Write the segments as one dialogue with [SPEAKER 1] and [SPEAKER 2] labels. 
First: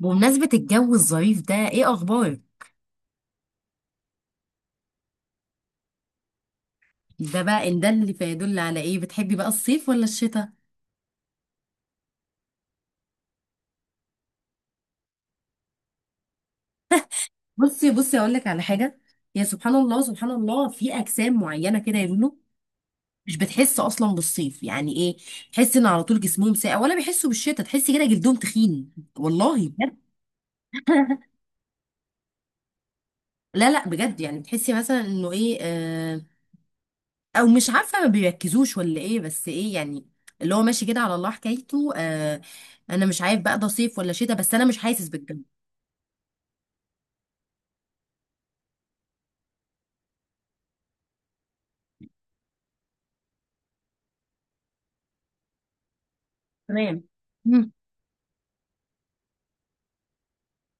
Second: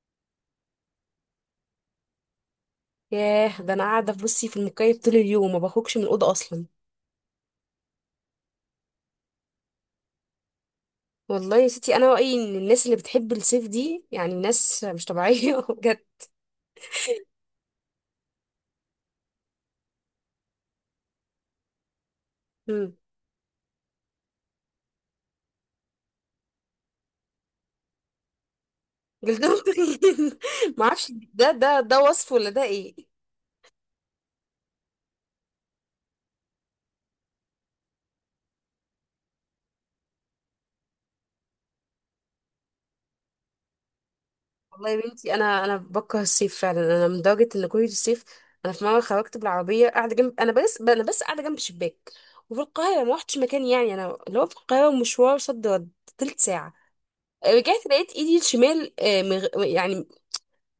[SPEAKER 1] بمناسبة الجو الظريف ده ايه اخبارك؟
[SPEAKER 2] ياه، ده انا قاعده بصي في المكيف طول اليوم، ما بخرجش من الاوضه اصلا.
[SPEAKER 1] ده بقى ان ده اللي فيدل على ايه. بتحبي بقى الصيف ولا الشتاء؟
[SPEAKER 2] والله يا ستي، انا رايي ان الناس اللي بتحب الصيف دي يعني ناس مش طبيعيه بجد.
[SPEAKER 1] بصي بصي، اقول لك على حاجة. يا سبحان الله سبحان الله، في اجسام معينة كده يا لولو،
[SPEAKER 2] مم.
[SPEAKER 1] مش بتحس اصلا بالصيف. يعني ايه؟ تحس ان على طول جسمهم ساقع، ولا بيحسوا بالشتاء تحسي كده جلدهم تخين.
[SPEAKER 2] جلدهم
[SPEAKER 1] والله بجد.
[SPEAKER 2] تخين ما اعرفش، ده وصف ولا ده ايه؟
[SPEAKER 1] لا لا، بجد يعني بتحسي مثلا انه ايه. او مش عارفه، ما بيركزوش ولا ايه، بس ايه يعني، اللي هو ماشي كده على الله حكايته. انا مش عارف بقى ده صيف ولا شتاء، بس انا مش
[SPEAKER 2] والله يا
[SPEAKER 1] حاسس
[SPEAKER 2] بنتي،
[SPEAKER 1] بالجو.
[SPEAKER 2] انا بكره الصيف فعلا، انا من درجه ان كل الصيف انا في مره خرجت بالعربيه قاعده جنب، انا بس قاعده جنب شباك، وفي القاهره ما روحتش مكان. يعني انا لو في القاهره مشوار صد رد تلت ساعه،
[SPEAKER 1] تمام. مم.
[SPEAKER 2] رجعت لقيت ايدي الشمال يعني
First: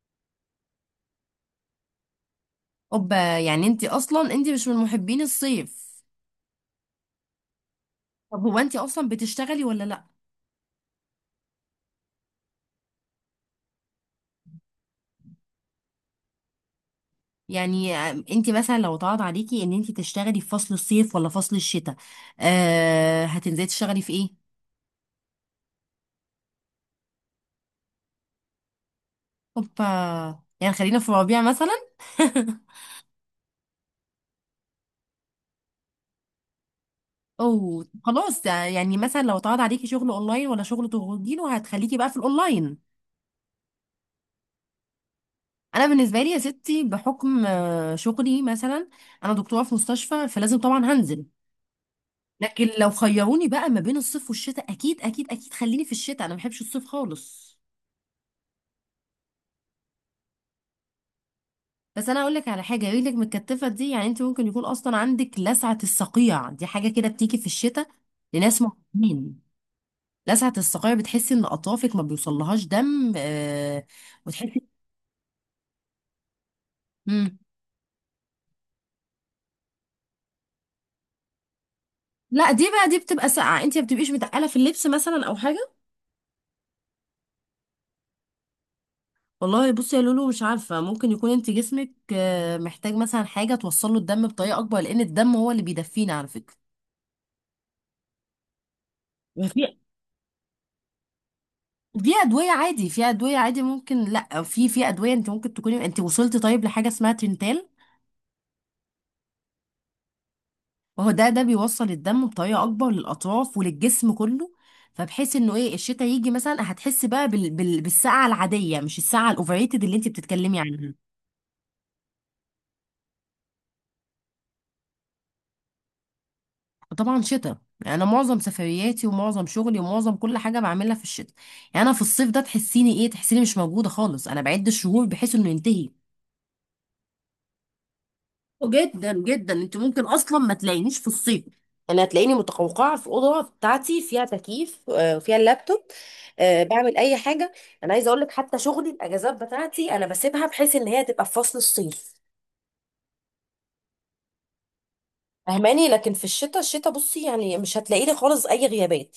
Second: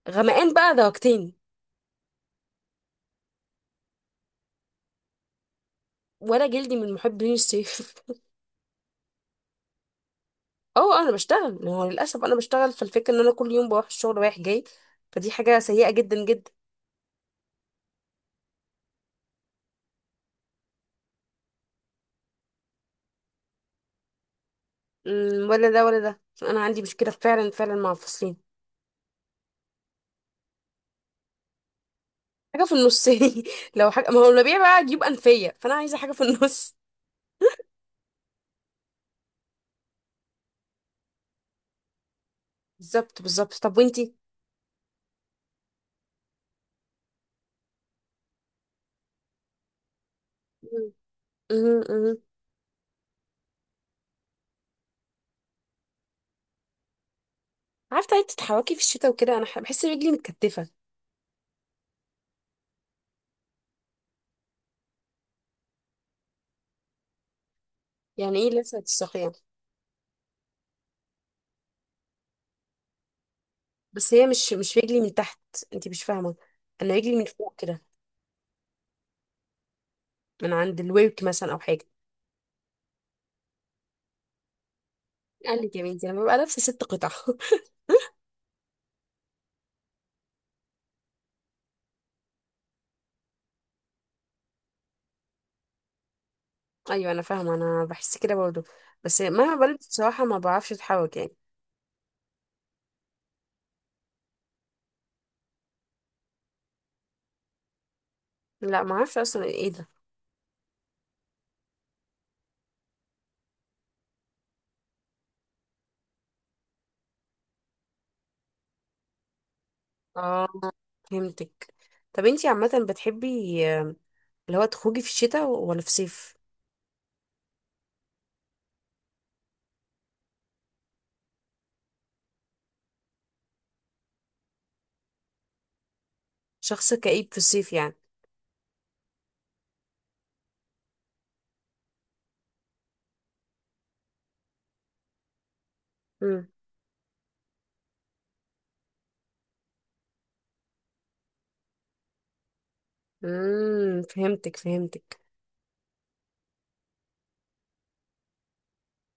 [SPEAKER 2] غمقان بقى درجتين.
[SPEAKER 1] اوبا، يعني انت اصلا انت مش من محبين الصيف.
[SPEAKER 2] ولا جلدي من محبين الصيف.
[SPEAKER 1] طب هو انت اصلا بتشتغلي ولا لا؟
[SPEAKER 2] اه انا بشتغل، ما هو للاسف انا بشتغل، فالفكره ان انا كل يوم بروح الشغل رايح جاي، فدي حاجه سيئه جدا جدا.
[SPEAKER 1] يعني انت مثلا لو اتعرض عليكي ان انت تشتغلي في فصل الصيف ولا فصل الشتاء، آه، هتنزلي تشتغلي في ايه؟
[SPEAKER 2] ولا ده ولا ده، انا عندي مشكله فعلا فعلا مع الفصلين.
[SPEAKER 1] اوبا، يعني خلينا في الربيع مثلا.
[SPEAKER 2] حاجه في النص. لو حاجه، ما هو الربيع بقى يجيب انفيه، فانا عايزه حاجه في النص.
[SPEAKER 1] او خلاص، يعني مثلا لو اتعرض عليكي شغل اونلاين ولا شغل تخرجي له، هتخليكي بقى في الاونلاين.
[SPEAKER 2] بالظبط بالظبط، طب وانتي؟
[SPEAKER 1] انا بالنسبه لي يا ستي بحكم شغلي مثلا، انا دكتوره في مستشفى، فلازم طبعا
[SPEAKER 2] مم.
[SPEAKER 1] هنزل.
[SPEAKER 2] مم، مم.
[SPEAKER 1] لكن لو خيروني بقى ما بين الصيف والشتاء، اكيد اكيد اكيد خليني في الشتاء، انا ما بحبش الصيف خالص.
[SPEAKER 2] عارفه انت تتحركي في الشتاء وكده، انا بحس رجلي متكتفه.
[SPEAKER 1] بس انا اقول لك على حاجه، رجلك متكتفه دي يعني انت ممكن يكون اصلا عندك لسعه الصقيع، دي حاجه كده بتيجي في الشتاء
[SPEAKER 2] يعني ايه
[SPEAKER 1] لناس
[SPEAKER 2] لسه هتساقي يعني؟
[SPEAKER 1] معينين. لسعه الصقيع بتحسي ان اطرافك ما بيوصلهاش دم.
[SPEAKER 2] بس هي مش
[SPEAKER 1] وتحسي.
[SPEAKER 2] مش رجلي من تحت، انت مش فاهمه. انا رجلي من
[SPEAKER 1] مم.
[SPEAKER 2] فوق كده، من عند الورك مثلا او حاجه.
[SPEAKER 1] لا دي بقى، دي بتبقى ساقعه، انت ما بتبقيش متقله في اللبس مثلا او
[SPEAKER 2] قال
[SPEAKER 1] حاجه.
[SPEAKER 2] لك يا بنتي لما ببقى لابسه ست قطع
[SPEAKER 1] والله بصي يا لولو، مش عارفه، ممكن يكون انت جسمك محتاج مثلا حاجه توصل له الدم بطريقه اكبر، لان الدم هو اللي بيدفينا على فكره.
[SPEAKER 2] ايوه انا فاهمه، انا بحس كده برضه، بس
[SPEAKER 1] ما
[SPEAKER 2] مهما
[SPEAKER 1] في،
[SPEAKER 2] بلبس بصراحه ما بعرفش اتحرك يعني.
[SPEAKER 1] دي ادويه عادي، في ادويه عادي ممكن، لا في ادويه، انت ممكن تكوني انت وصلتي طيب لحاجه اسمها تنتال.
[SPEAKER 2] لا ما اعرفش اصلا ايه ده.
[SPEAKER 1] وهو ده بيوصل الدم بطريقه اكبر للاطراف وللجسم كله. فبحيث انه ايه الشتاء يجي مثلا، هتحسي بقى بالسقعه العاديه، مش السقعه الاوفريتد اللي انت
[SPEAKER 2] اه
[SPEAKER 1] بتتكلمي عنها.
[SPEAKER 2] فهمتك. طب انتي عامه بتحبي آه، اللي هو تخرجي في الشتاء ولا في الصيف؟
[SPEAKER 1] وطبعا شتاء. انا معظم سفرياتي ومعظم شغلي ومعظم كل حاجه بعملها في الشتاء. يعني انا في الصيف ده تحسيني ايه، تحسيني مش موجوده خالص، انا بعد الشهور بحيث انه ينتهي.
[SPEAKER 2] شخص كئيب في الصيف يعني.
[SPEAKER 1] جدا جدا، انت ممكن اصلا ما تلاقينيش في الصيف. انا هتلاقيني متقوقعه في الاوضه بتاعتي، فيها تكييف وفيها اللابتوب،
[SPEAKER 2] امم.
[SPEAKER 1] بعمل اي حاجه. انا عايزه اقول لك، حتى شغلي الاجازات بتاعتي انا بسيبها بحيث ان هي تبقى في فصل الصيف،
[SPEAKER 2] امم، فهمتك فهمتك.
[SPEAKER 1] فاهماني؟ لكن في الشتاء، بصي يعني مش هتلاقي لي خالص اي غيابات.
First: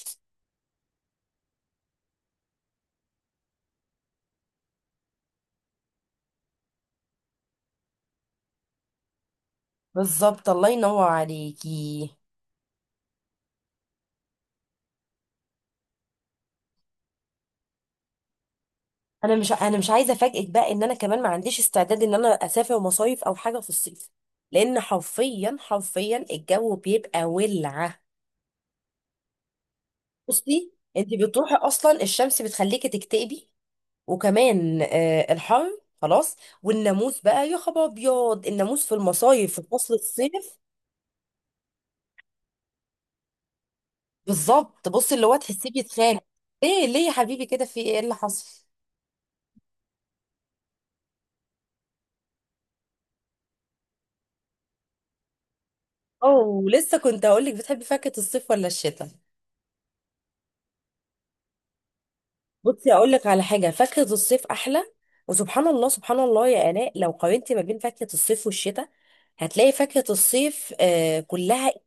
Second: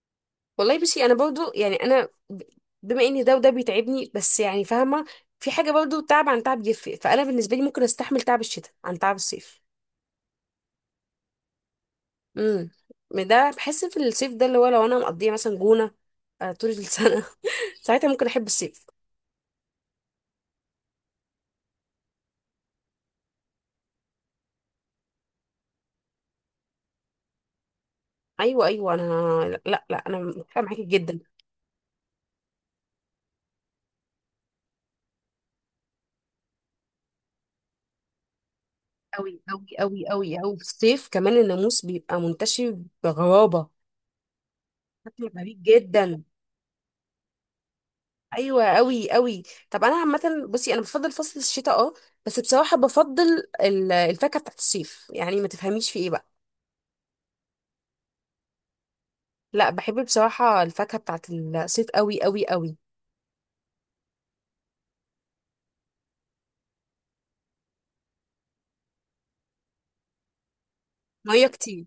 [SPEAKER 2] والله بصي، انا برضه يعني انا، بما ان ده وده بيتعبني، بس يعني فاهمه في حاجه برضه، تعب عن تعب يفرق، فانا بالنسبه لي ممكن استحمل تعب الشتاء عن تعب الصيف.
[SPEAKER 1] بالظبط، الله ينور عليكي.
[SPEAKER 2] امم. ده بحس في الصيف ده، اللي هو لو انا مقضيه مثلا جونه طول السنه ساعتها ممكن احب الصيف.
[SPEAKER 1] انا مش عايزه افاجئك بقى ان انا كمان ما عنديش استعداد ان انا اسافر مصايف او حاجه في الصيف، لان حرفيا حرفيا الجو بيبقى ولعه.
[SPEAKER 2] ايوه ايوه انا. لا لا لا، انا متفقه
[SPEAKER 1] بصي
[SPEAKER 2] معاكي
[SPEAKER 1] انت
[SPEAKER 2] جدا.
[SPEAKER 1] بتروحي اصلا، الشمس بتخليكي تكتئبي، وكمان الحر خلاص. والناموس بقى، يا خبر ابيض الناموس في
[SPEAKER 2] قوي
[SPEAKER 1] المصايف في
[SPEAKER 2] قوي
[SPEAKER 1] فصل
[SPEAKER 2] قوي قوي قوي،
[SPEAKER 1] الصيف.
[SPEAKER 2] في الصيف كمان الناموس بيبقى منتشر بغرابه.
[SPEAKER 1] بالظبط. بصي، اللي
[SPEAKER 2] شكله
[SPEAKER 1] هو
[SPEAKER 2] غريب
[SPEAKER 1] تحسيه بيتخانق.
[SPEAKER 2] جدا.
[SPEAKER 1] ليه ليه يا حبيبي كده، في ايه اللي
[SPEAKER 2] ايوه
[SPEAKER 1] حصل؟
[SPEAKER 2] قوي قوي. طب انا عامه بصي، انا بفضل فصل الشتاء اه، بس بصراحه بفضل الفاكهه بتاعت الصيف، يعني ما تفهميش في ايه بقى.
[SPEAKER 1] اوه، لسه كنت هقول لك، بتحبي فاكهة الصيف ولا الشتاء؟
[SPEAKER 2] لا بحب بصراحه الفاكهه بتاعت الصيف قوي قوي قوي.
[SPEAKER 1] بصي اقول لك على حاجة، فاكهة الصيف احلى. وسبحان الله سبحان الله يا آلاء، لو قارنتي ما بين فاكهة الصيف والشتاء، هتلاقي فاكهة الصيف
[SPEAKER 2] ميه
[SPEAKER 1] كلها
[SPEAKER 2] كتير.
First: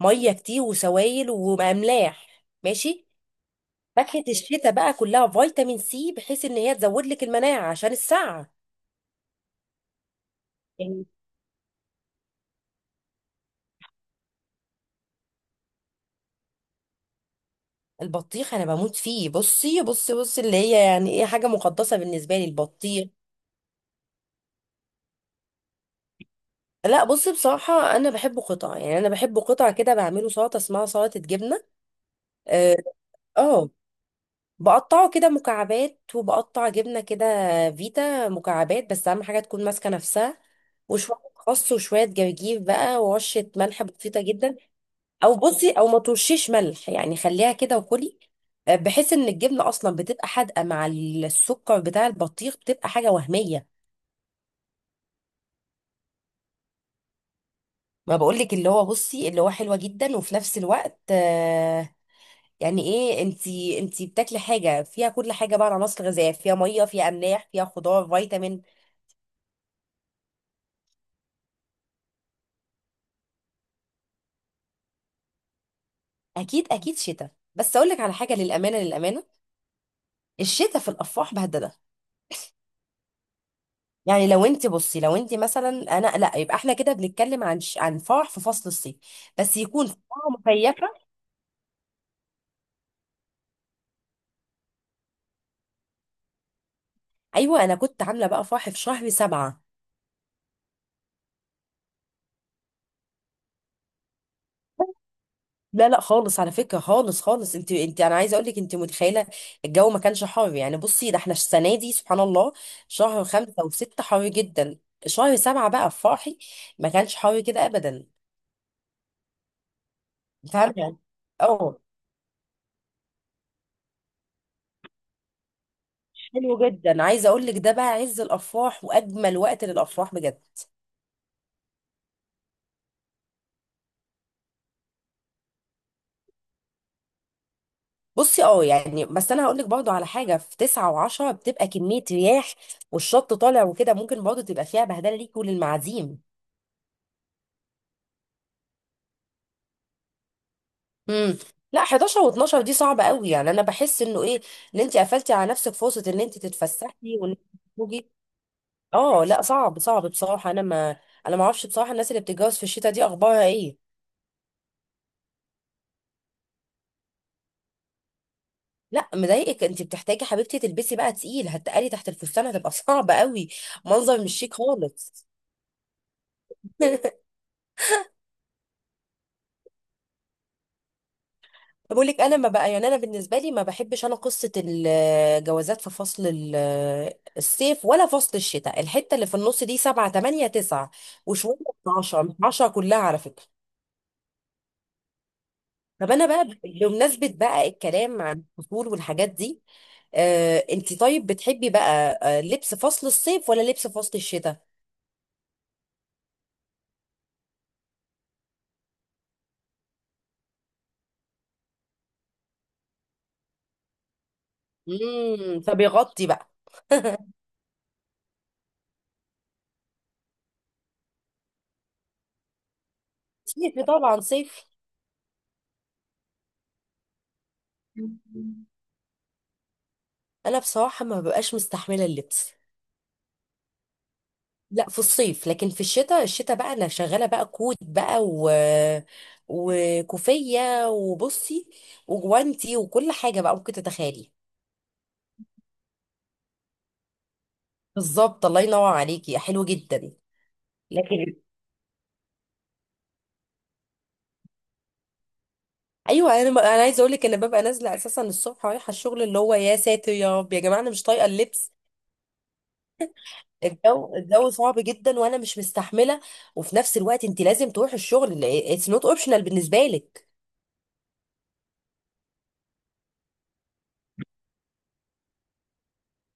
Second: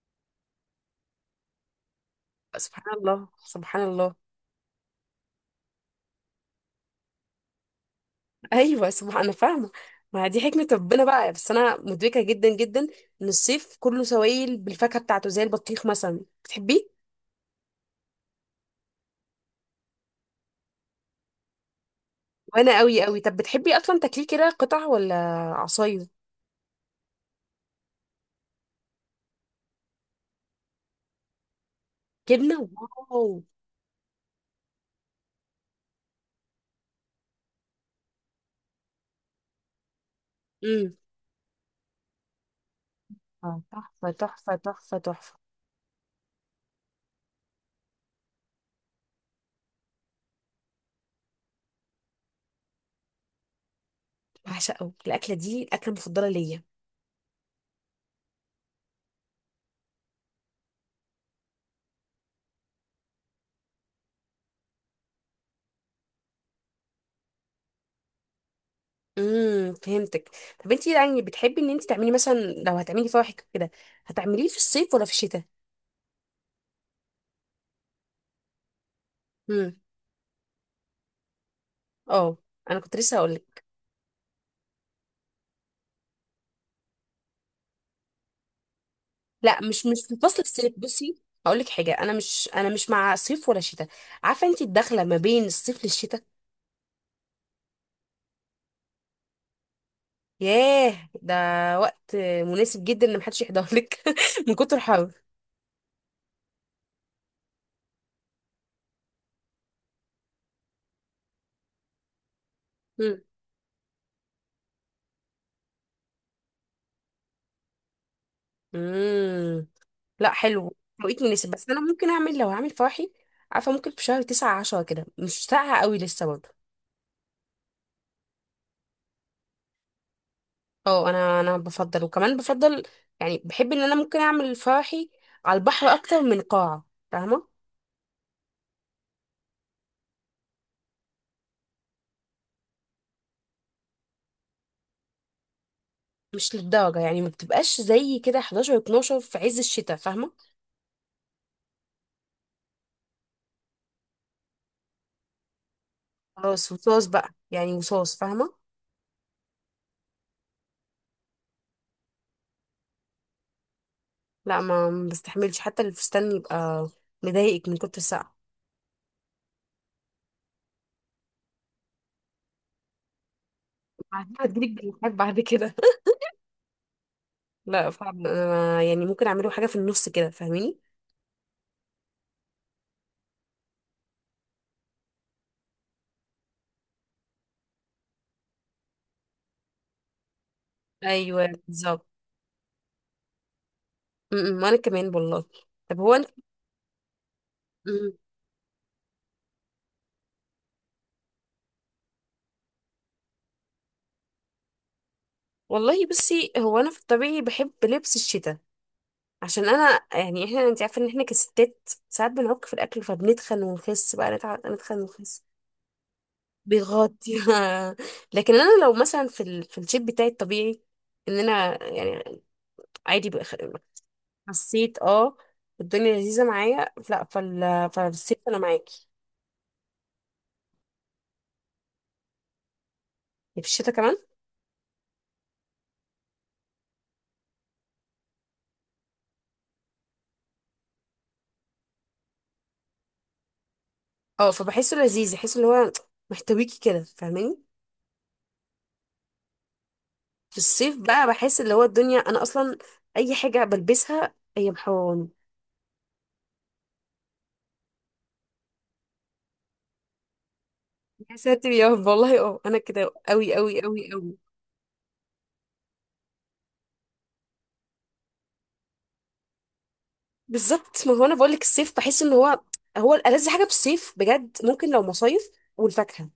[SPEAKER 1] ميه كتير وسوائل واملاح،
[SPEAKER 2] سبحان
[SPEAKER 1] ماشي؟
[SPEAKER 2] الله سبحان الله.
[SPEAKER 1] فاكهه الشتاء بقى كلها فيتامين سي، بحيث ان هي تزود لك المناعه عشان السقعه،
[SPEAKER 2] ايوه سبحان، انا فاهمه. ما دي حكمه ربنا
[SPEAKER 1] يعني.
[SPEAKER 2] بقى، بس انا مدركه جدا جدا ان الصيف كله سوائل بالفاكهه بتاعته، زي البطيخ مثلا بتحبيه.
[SPEAKER 1] البطيخ انا بموت فيه، بصي بصي بصي، اللي هي يعني ايه، حاجه مقدسه بالنسبه لي
[SPEAKER 2] وانا قوي
[SPEAKER 1] البطيخ.
[SPEAKER 2] قوي. طب بتحبي اصلا تاكليه كده قطع ولا عصاير؟
[SPEAKER 1] لا بصي، بصراحه انا بحبه قطع، يعني انا بحبه قطع كده، بعمله سلطه اسمها سلطه جبنه.
[SPEAKER 2] جبنه؟
[SPEAKER 1] اه.
[SPEAKER 2] واو.
[SPEAKER 1] آه. بقطعه كده مكعبات، وبقطع جبنة كده فيتا مكعبات، بس أهم حاجة تكون ماسكة نفسها،
[SPEAKER 2] امم.
[SPEAKER 1] وشوية خس وشوية جرجير بقى، ورشة ملح
[SPEAKER 2] تحفه
[SPEAKER 1] بسيطة
[SPEAKER 2] تحفه
[SPEAKER 1] جدا.
[SPEAKER 2] تحفه
[SPEAKER 1] أو
[SPEAKER 2] تحفه.
[SPEAKER 1] بصي، أو ما ترشيش ملح يعني، خليها كده وكلي، بحيث إن الجبنة أصلا بتبقى حادقة مع السكر بتاع البطيخ، بتبقى حاجة وهمية.
[SPEAKER 2] بعشقه الاكله دي، الاكله المفضله ليا.
[SPEAKER 1] ما بقولك، اللي هو بصي، اللي هو حلوة جدا، وفي نفس الوقت يعني ايه، انتي بتاكلي حاجة فيها كل حاجة بقى، عناصر غذائية، فيها مية، فيها أملاح، فيها خضار، فيتامين.
[SPEAKER 2] فهمتك. طب انتي يعني بتحبي ان انتي تعملي، مثلا لو هتعملي فواحك كده، هتعمليه في الصيف ولا في الشتاء؟
[SPEAKER 1] اكيد اكيد شتاء، بس اقول لك على حاجه، للامانه للامانه
[SPEAKER 2] امم،
[SPEAKER 1] الشتاء في الافراح بهدله.
[SPEAKER 2] اه انا كنت لسه هقول.
[SPEAKER 1] يعني لو انت بصي، لو انت مثلا، انا لا، يبقى احنا كده بنتكلم عن عن فرح في فصل الصيف، بس
[SPEAKER 2] لا، مش
[SPEAKER 1] يكون
[SPEAKER 2] مش في
[SPEAKER 1] فرح
[SPEAKER 2] فصل الصيف
[SPEAKER 1] مكيفه.
[SPEAKER 2] بصي. هقول لك حاجه، انا مش مع صيف ولا شتاء. عارفه انت الدخله ما بين الصيف للشتاء؟
[SPEAKER 1] ايوه، انا كنت عامله بقى فرح في شهر سبعة.
[SPEAKER 2] ياه ده، وقت مناسب جدا ان محدش يحضر لك من كتر الحر.
[SPEAKER 1] لا لا خالص، على فكره، خالص خالص، انت انا عايزه اقول لك، انت متخيله الجو ما كانش حر يعني؟ بصي ده احنا السنه دي سبحان الله،
[SPEAKER 2] مم.
[SPEAKER 1] شهر خمسة وستة حر جدا، شهر سبعة بقى في فرحي ما كانش حر كده ابدا.
[SPEAKER 2] مم. لا حلو،
[SPEAKER 1] فاهمه.
[SPEAKER 2] توقيت مناسب، بس
[SPEAKER 1] اه،
[SPEAKER 2] انا ممكن اعمل، لو هعمل فرحي، عارفه، ممكن في شهر 9 10 كده، مش ساقعه قوي لسه برضه.
[SPEAKER 1] حلو جدا. عايزه اقول لك، ده بقى عز الافراح واجمل وقت للافراح بجد.
[SPEAKER 2] اه انا بفضل، وكمان بفضل، يعني بحب ان انا ممكن اعمل فرحي على البحر اكتر من قاعه، فاهمه.
[SPEAKER 1] بصي، يعني بس انا هقول لك برضو على حاجه، في تسعة وعشرة بتبقى كميه رياح والشط طالع وكده، ممكن برضو تبقى فيها بهدله ليكي وللمعازيم.
[SPEAKER 2] مش للدرجة، يعني ما بتبقاش زي كده 11 12 في عز الشتاء، فاهمة؟
[SPEAKER 1] امم. لا، 11 و12 دي صعبه قوي، يعني انا بحس انه ايه، ان انت قفلتي على نفسك فرصه ان انت
[SPEAKER 2] خلاص وصاص
[SPEAKER 1] تتفسحي
[SPEAKER 2] بقى،
[SPEAKER 1] وان انت
[SPEAKER 2] يعني
[SPEAKER 1] تخرجي.
[SPEAKER 2] وصاص، فاهمة.
[SPEAKER 1] اه لا، صعب صعب بصراحه، انا ما اعرفش بصراحه الناس اللي بتتجوز في الشتاء دي اخبارها ايه.
[SPEAKER 2] لا ما بستحملش حتى الفستان، يبقى مضايقك من كتر السقعة.
[SPEAKER 1] لا مضايقك، انت بتحتاجي حبيبتي تلبسي بقى تقيل، هتقلي تحت الفستان، هتبقى صعبة قوي، منظر
[SPEAKER 2] بعدين
[SPEAKER 1] مش شيك
[SPEAKER 2] هتجيلك بالحاجات
[SPEAKER 1] خالص.
[SPEAKER 2] بعد كده. لا فعلا، أنا يعني ممكن اعمله حاجة في النص كده، فاهميني.
[SPEAKER 1] بقول لك انا ما بقى يعني، انا بالنسبه لي ما بحبش انا قصه الجوازات في فصل الصيف ولا فصل الشتاء، الحته اللي في النص دي 7 8 9
[SPEAKER 2] ايوه
[SPEAKER 1] وشويه،
[SPEAKER 2] بالظبط.
[SPEAKER 1] 12 10 كلها على فكره.
[SPEAKER 2] م- م، وانا كمان والله. طب
[SPEAKER 1] طب
[SPEAKER 2] هو
[SPEAKER 1] انا
[SPEAKER 2] انت.
[SPEAKER 1] بقى بمناسبه بقى
[SPEAKER 2] م-
[SPEAKER 1] الكلام عن الفصول والحاجات دي، آه، انت طيب بتحبي بقى لبس فصل الصيف ولا لبس فصل الشتاء؟
[SPEAKER 2] والله بصي، هو انا في الطبيعي بحب لبس الشتاء، عشان انا يعني، احنا انت عارفه ان احنا كستات ساعات بنعك في الاكل، فبنتخن ونخس بقى، نتخن ونخس.
[SPEAKER 1] فبيغطي بقى.
[SPEAKER 2] بيغطي. لكن انا لو مثلا في الشيب بتاعي الطبيعي، ان انا يعني عادي،
[SPEAKER 1] صيفي طبعا، صيف.
[SPEAKER 2] حسيت اه الدنيا لذيذه معايا، لا فالصيف انا معاكي.
[SPEAKER 1] انا بصراحه ما ببقاش مستحمله اللبس،
[SPEAKER 2] يعني في الشتاء كمان
[SPEAKER 1] لا في الصيف، لكن في الشتاء، بقى انا شغاله بقى كوت بقى و... وكوفيه وبصي وجوانتي، وكل حاجه بقى ممكن تتخيلي.
[SPEAKER 2] اه، فبحسه لذيذ، بحس اللي هو محتويكي كده، فاهماني.
[SPEAKER 1] بالظبط، الله ينور عليكي، حلو جدا.
[SPEAKER 2] في الصيف بقى
[SPEAKER 1] لكن
[SPEAKER 2] بحس اللي هو الدنيا، انا اصلا اي حاجه بلبسها هي محوراني.
[SPEAKER 1] ايوه، انا عايزه اقول لك، انا ببقى نازله اساسا الصبح رايحه الشغل، اللي هو يا ساتر يا رب، يا جماعه انا مش طايقه
[SPEAKER 2] يا ساتر
[SPEAKER 1] اللبس.
[SPEAKER 2] يا رب، والله اه انا كده قوي قوي قوي
[SPEAKER 1] الجو
[SPEAKER 2] قوي.
[SPEAKER 1] صعب جدا، وانا مش مستحمله، وفي نفس الوقت انت لازم تروحي الشغل، اتس نوت اوبشنال بالنسبه لك.
[SPEAKER 2] بالظبط، ما هو انا بقول لك، الصيف بحس ان هو، هو الألذ حاجه، في الصيف بجد ممكن لو مصايف والفاكهه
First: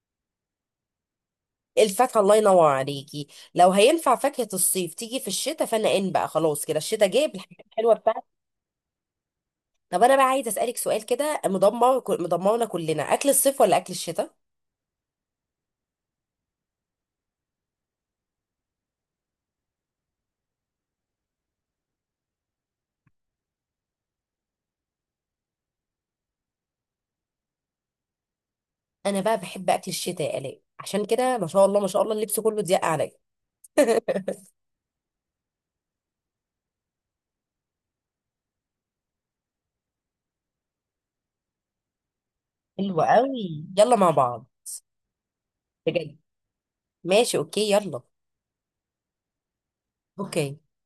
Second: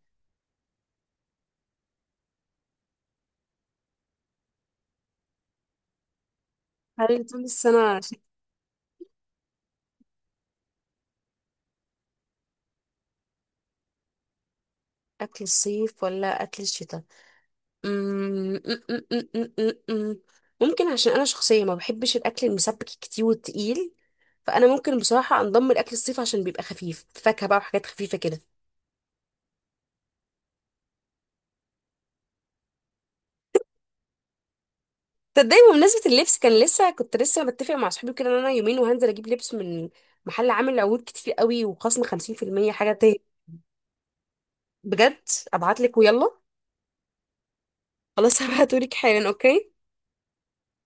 [SPEAKER 1] الفاكهه، الله ينور عليكي. لو هينفع فاكهه الصيف تيجي في الشتاء، فانا ان بقى خلاص كده الشتاء
[SPEAKER 2] هل
[SPEAKER 1] جاب
[SPEAKER 2] طول
[SPEAKER 1] الحاجات الحلوه
[SPEAKER 2] السنه.
[SPEAKER 1] بتاعتك. طب انا بقى عايزه اسالك سؤال كده مدمر، مدمرنا كلنا، اكل الصيف ولا اكل الشتاء؟
[SPEAKER 2] اكل الصيف ولا اكل الشتاء؟ أمم، أم، أم، أم، أم، أم، أم. ممكن، عشان انا شخصيه ما بحبش الاكل المسبك كتير والتقيل، فانا ممكن بصراحه انضم لاكل الصيف، عشان بيبقى خفيف، فاكهه بقى وحاجات خفيفه كده.
[SPEAKER 1] انا بقى بحب اكل الشتاء يا الاء، عشان كده ما شاء الله ما شاء الله اللبس كله ضيق عليا.
[SPEAKER 2] تصدقي بمناسبه اللبس، كان لسه كنت لسه بتفق مع صحابي كده ان انا يومين وهنزل اجيب لبس من محل عامل عروض كتير قوي وخصم 50% حاجه.
[SPEAKER 1] حلو قوي، يلا مع بعض.
[SPEAKER 2] بجد ابعتلك
[SPEAKER 1] بجد.
[SPEAKER 2] ويلا.
[SPEAKER 1] ماشي، اوكي، يلا.
[SPEAKER 2] خلاص هبعتهولك حالا. اوكي.
[SPEAKER 1] اوكي.